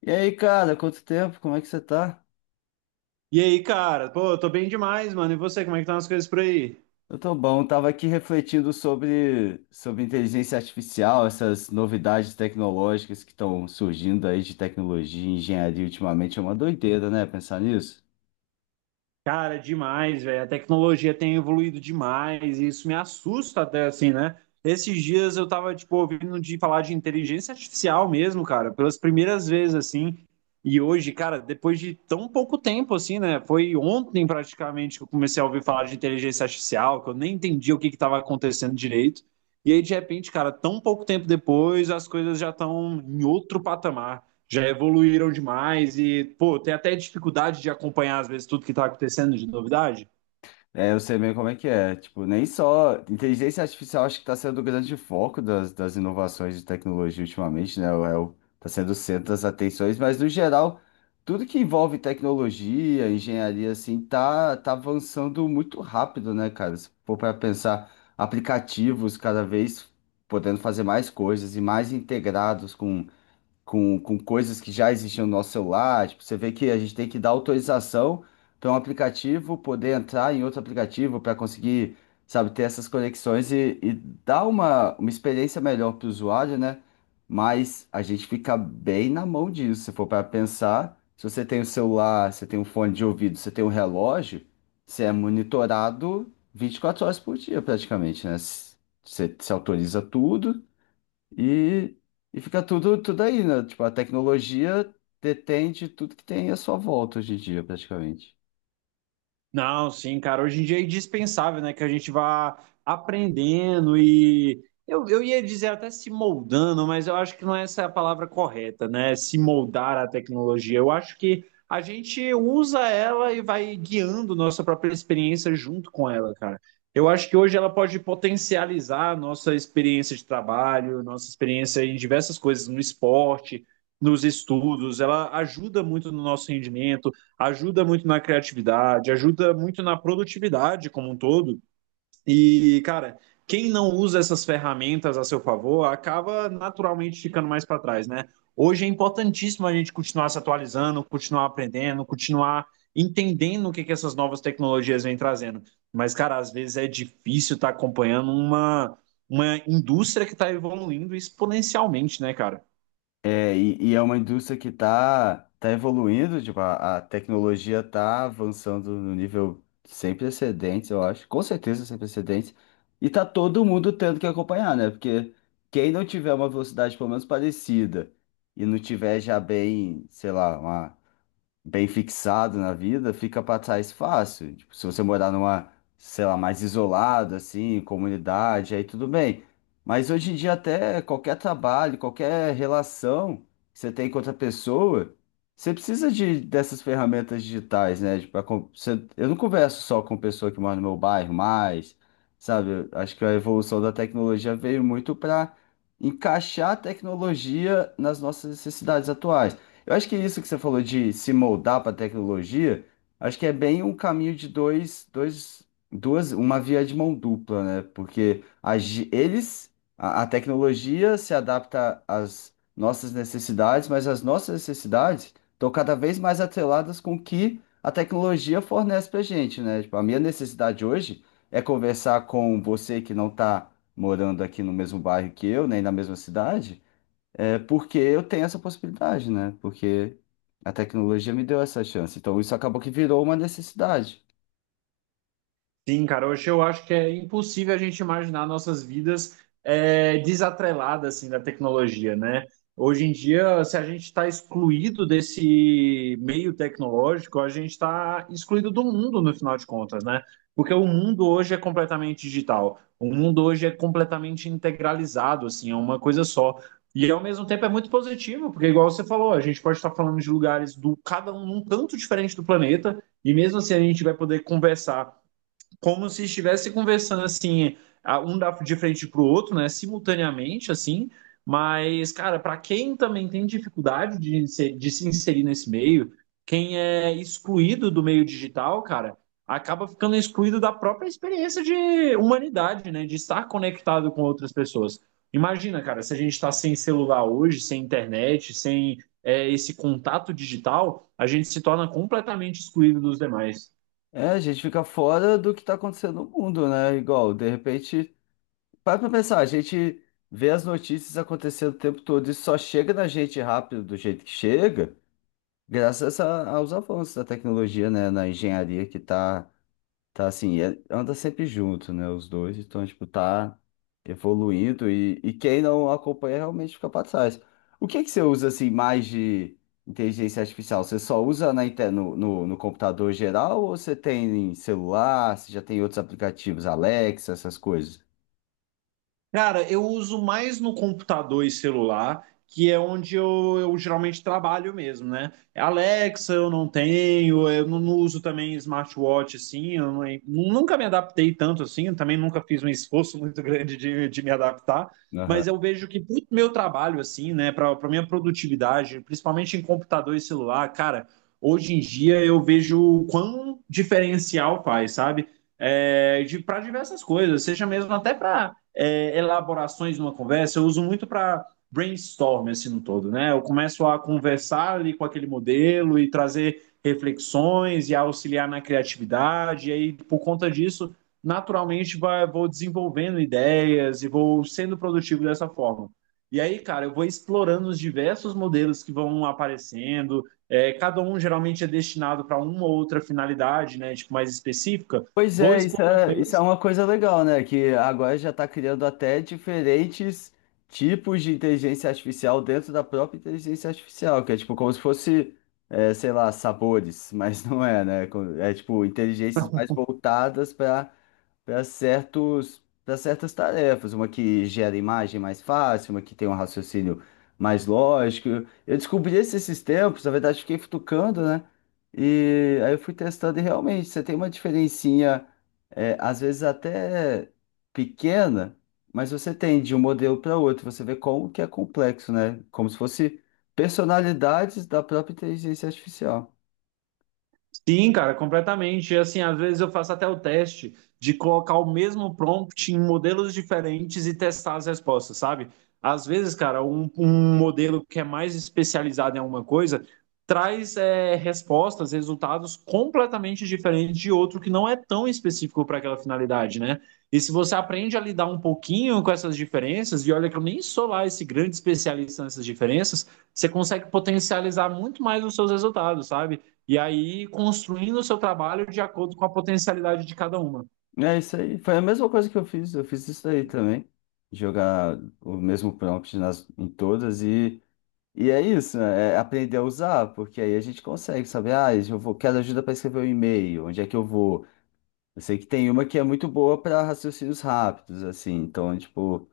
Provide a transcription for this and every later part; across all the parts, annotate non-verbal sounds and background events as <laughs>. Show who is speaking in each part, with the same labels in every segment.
Speaker 1: E aí, cara, quanto tempo? Como é que você tá?
Speaker 2: E aí, cara? Pô, eu tô bem demais, mano. E você, como é que estão as coisas por aí?
Speaker 1: Eu tô bom, tava aqui refletindo sobre inteligência artificial, essas novidades tecnológicas que estão surgindo aí de tecnologia e engenharia ultimamente. É uma doideira, né? Pensar nisso.
Speaker 2: Cara, demais, velho. A tecnologia tem evoluído demais e isso me assusta até assim, né? Esses dias eu tava, tipo, ouvindo de falar de inteligência artificial mesmo, cara, pelas primeiras vezes, assim. E hoje, cara, depois de tão pouco tempo, assim, né? Foi ontem praticamente que eu comecei a ouvir falar de inteligência artificial, que eu nem entendia o que que tava acontecendo direito. E aí, de repente, cara, tão pouco tempo depois, as coisas já estão em outro patamar, já evoluíram demais e, pô, tem até dificuldade de acompanhar, às vezes, tudo que está acontecendo de novidade.
Speaker 1: É, eu sei bem como é que é. Tipo, nem só. Inteligência artificial acho que está sendo o grande foco das inovações de tecnologia ultimamente, né? Tá sendo o centro das atenções, mas no geral, tudo que envolve tecnologia, engenharia, assim, tá avançando muito rápido, né, cara? Se for para pensar, aplicativos cada vez podendo fazer mais coisas e mais integrados com coisas que já existiam no nosso celular. Tipo, você vê que a gente tem que dar autorização para um aplicativo poder entrar em outro aplicativo para conseguir, sabe, ter essas conexões e dar uma experiência melhor para o usuário, né? Mas a gente fica bem na mão disso. Se for para pensar, se você tem o celular, você tem um fone de ouvido, você tem um relógio, você é monitorado 24 horas por dia praticamente, né? Você se autoriza tudo. E, e fica tudo aí, né? Tipo, a tecnologia detende tudo que tem à sua volta hoje em dia, praticamente.
Speaker 2: Não, sim, cara. Hoje em dia é indispensável, né, que a gente vá aprendendo e eu ia dizer até se moldando, mas eu acho que não é essa a palavra correta, né? Se moldar à tecnologia. Eu acho que a gente usa ela e vai guiando nossa própria experiência junto com ela, cara. Eu acho que hoje ela pode potencializar a nossa experiência de trabalho, nossa experiência em diversas coisas, no esporte, nos estudos. Ela ajuda muito no nosso rendimento, ajuda muito na criatividade, ajuda muito na produtividade como um todo. E, cara, quem não usa essas ferramentas a seu favor acaba naturalmente ficando mais para trás, né? Hoje é importantíssimo a gente continuar se atualizando, continuar aprendendo, continuar entendendo o que, que essas novas tecnologias vêm trazendo. Mas, cara, às vezes é difícil estar acompanhando uma indústria que está evoluindo exponencialmente, né, cara?
Speaker 1: E é uma indústria que tá evoluindo, tipo, a tecnologia tá avançando no nível sem precedentes, eu acho, com certeza sem precedentes, e tá todo mundo tendo que acompanhar, né? Porque quem não tiver uma velocidade pelo menos parecida e não tiver já bem, sei lá, uma bem fixado na vida, fica pra trás fácil. Tipo, se você morar numa, sei lá, mais isolado, assim, comunidade, aí tudo bem. Mas hoje em dia, até qualquer trabalho, qualquer relação que você tem com outra pessoa, você precisa dessas ferramentas digitais, né? Tipo, eu não converso só com pessoa que mora no meu bairro mais, sabe? Eu acho que a evolução da tecnologia veio muito para encaixar a tecnologia nas nossas necessidades atuais. Eu acho que isso que você falou de se moldar para a tecnologia, acho que é bem um caminho de uma via de mão dupla, né? Porque a ge- eles, a tecnologia se adapta às nossas necessidades, mas as nossas necessidades estão cada vez mais atreladas com o que a tecnologia fornece para gente, né? Tipo, a minha necessidade hoje é conversar com você que não está morando aqui no mesmo bairro que eu, nem na mesma cidade é porque eu tenho essa possibilidade, né? Porque a tecnologia me deu essa chance. Então isso acabou que virou uma necessidade.
Speaker 2: Sim, cara, hoje eu acho que é impossível a gente imaginar nossas vidas desatreladas assim, da tecnologia, né? Hoje em dia, se a gente está excluído desse meio tecnológico, a gente está excluído do mundo, no final de contas, né? Porque o mundo hoje é completamente digital, o mundo hoje é completamente integralizado, assim, é uma coisa só. E ao mesmo tempo é muito positivo, porque igual você falou, a gente pode estar falando de lugares do cada um num canto diferente do planeta, e mesmo assim a gente vai poder conversar como se estivesse conversando assim, um dá de frente pro outro, né, simultaneamente, assim. Mas, cara, para quem também tem dificuldade de se inserir nesse meio, quem é excluído do meio digital, cara, acaba ficando excluído da própria experiência de humanidade, né, de estar conectado com outras pessoas. Imagina, cara, se a gente está sem celular hoje, sem internet, sem esse contato digital, a gente se torna completamente excluído dos demais.
Speaker 1: É, a gente fica fora do que está acontecendo no mundo, né? Igual, de repente, para pra pensar, a gente vê as notícias acontecendo o tempo todo e só chega na gente rápido do jeito que chega, graças aos avanços da tecnologia, né? Na engenharia que está tá assim, anda sempre junto, né? Os dois, então, tipo, tá evoluindo e quem não acompanha realmente fica pra trás. O que é que você usa, assim, mais de inteligência artificial? Você só usa na, no computador geral ou você tem em celular? Você já tem outros aplicativos, Alexa, essas coisas?
Speaker 2: Cara, eu uso mais no computador e celular, que é onde eu geralmente trabalho mesmo, né? É, Alexa eu não tenho, eu não uso também smartwatch assim, eu nunca me adaptei tanto assim, eu também nunca fiz um esforço <laughs> muito grande de me adaptar, mas eu vejo que pro meu trabalho assim, né, para minha produtividade, principalmente em computador e celular, cara, hoje em dia eu vejo o quão diferencial faz, sabe? É, de, para diversas coisas, seja mesmo até para elaborações numa conversa, eu uso muito para brainstorm assim no todo, né? Eu começo a conversar ali com aquele modelo e trazer reflexões e auxiliar na criatividade, e aí por conta disso, naturalmente vou desenvolvendo ideias e vou sendo produtivo dessa forma. E aí, cara, eu vou explorando os diversos modelos que vão aparecendo. É, cada um geralmente é destinado para uma ou outra finalidade, né, tipo mais específica.
Speaker 1: Pois
Speaker 2: Vou
Speaker 1: é,
Speaker 2: explorando
Speaker 1: isso é
Speaker 2: eles.
Speaker 1: uma coisa legal, né? Que agora já está criando até diferentes tipos de inteligência artificial dentro da própria inteligência artificial, que é tipo como se fosse, é, sei lá, sabores, <laughs> mas não é, né? É tipo inteligências mais voltadas para para certas tarefas, uma que gera imagem mais fácil, uma que tem um raciocínio mais lógico. Eu descobri esses tempos, na verdade, fiquei futucando, né? E aí eu fui testando e realmente você tem uma diferencinha, é, às vezes até pequena, mas você tem de um modelo para outro, você vê como que é complexo, né? Como se fosse personalidades da própria inteligência artificial.
Speaker 2: Sim, cara, completamente. E, assim, às vezes eu faço até o teste de colocar o mesmo prompt em modelos diferentes e testar as respostas, sabe? Às vezes, cara, um, modelo que é mais especializado em alguma coisa traz respostas, resultados completamente diferentes de outro que não é tão específico para aquela finalidade, né? E se você aprende a lidar um pouquinho com essas diferenças, e olha que eu nem sou lá esse grande especialista nessas diferenças, você consegue potencializar muito mais os seus resultados, sabe? E aí construindo o seu trabalho de acordo com a potencialidade de cada uma.
Speaker 1: É isso aí. Foi a mesma coisa que eu fiz. Eu fiz isso daí também. Jogar o mesmo prompt nas, em todas e é isso, né? É aprender a usar, porque aí a gente consegue saber, ah, eu vou, quero ajuda para escrever o um e-mail, onde é que eu vou? Eu sei que tem uma que é muito boa para raciocínios rápidos, assim, então, tipo.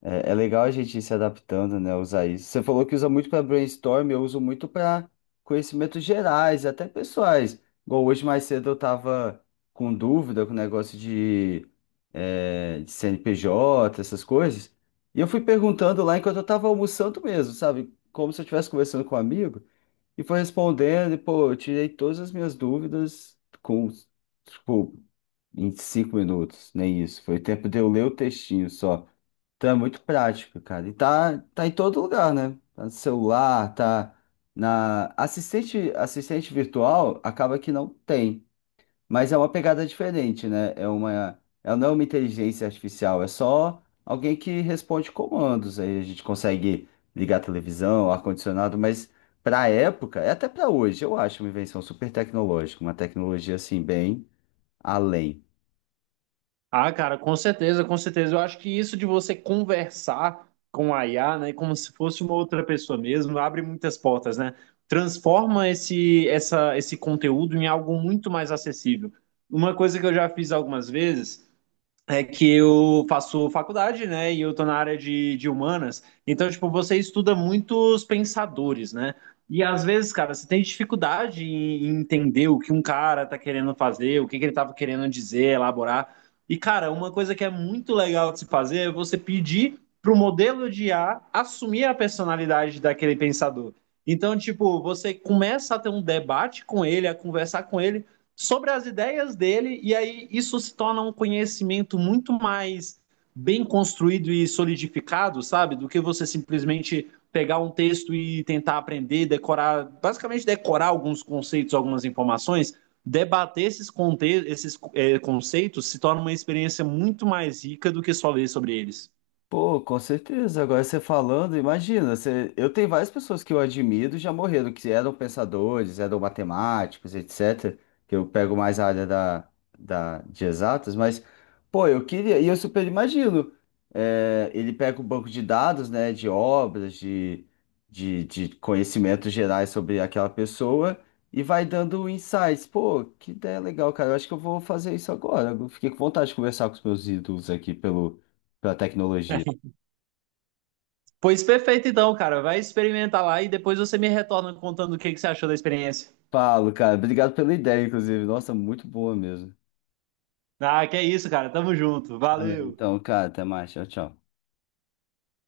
Speaker 1: É legal a gente ir se adaptando, né? Usar isso. Você falou que usa muito para brainstorm, eu uso muito para conhecimentos gerais, até pessoais. Igual hoje mais cedo eu estava com dúvida com o negócio de, é, de CNPJ, essas coisas. E eu fui perguntando lá enquanto eu estava almoçando mesmo, sabe? Como se eu estivesse conversando com um amigo. E foi respondendo, e pô, eu tirei todas as minhas dúvidas com, tipo, 25 minutos, nem isso. Foi o tempo de eu ler o textinho só. Então é muito prático, cara. E tá em todo lugar, né? Tá no celular, tá na. Assistente virtual acaba que não tem. Mas é uma pegada diferente, né? É uma. É, não é uma inteligência artificial, é só alguém que responde comandos. Aí a gente consegue ligar a televisão, ar-condicionado, mas pra época, e até pra hoje, eu acho uma invenção super tecnológica, uma tecnologia assim, bem além.
Speaker 2: Ah, cara, com certeza, com certeza. Eu acho que isso de você conversar com a IA, né, como se fosse uma outra pessoa mesmo, abre muitas portas, né? Transforma esse, essa, esse conteúdo em algo muito mais acessível. Uma coisa que eu já fiz algumas vezes é que eu faço faculdade, né? E eu tô na área de humanas. Então, tipo, você estuda muitos pensadores, né? E às vezes, cara, você tem dificuldade em entender o que um cara tá querendo fazer, o que que ele tava querendo dizer, elaborar. E, cara, uma coisa que é muito legal de se fazer é você pedir pro modelo de IA assumir a personalidade daquele pensador. Então, tipo, você começa a ter um debate com ele, a conversar com ele sobre as ideias dele, e aí isso se torna um conhecimento muito mais bem construído e solidificado, sabe? Do que você simplesmente pegar um texto e tentar aprender, decorar, basicamente decorar alguns conceitos, algumas informações, debater esses conceitos se torna uma experiência muito mais rica do que só ler sobre eles.
Speaker 1: Pô, com certeza. Agora você falando, imagina, você... eu tenho várias pessoas que eu admiro e já morreram, que eram pensadores, eram matemáticos, etc. Que eu pego mais a área da... de exatas, mas, pô, eu queria, e eu super imagino. É, ele pega o banco de dados, né, de obras, de conhecimentos gerais sobre aquela pessoa e vai dando insights. Pô, que ideia legal, cara. Eu acho que eu vou fazer isso agora. Eu fiquei com vontade de conversar com os meus ídolos aqui pelo... pela tecnologia.
Speaker 2: Pois perfeito, então, cara. Vai experimentar lá e depois você me retorna contando o que, que você achou da experiência.
Speaker 1: Falo, cara. Obrigado pela ideia, inclusive. Nossa, muito boa mesmo.
Speaker 2: Ah, que é isso, cara. Tamo junto.
Speaker 1: Tá bem.
Speaker 2: Valeu.
Speaker 1: Então, cara, até mais. Tchau, tchau.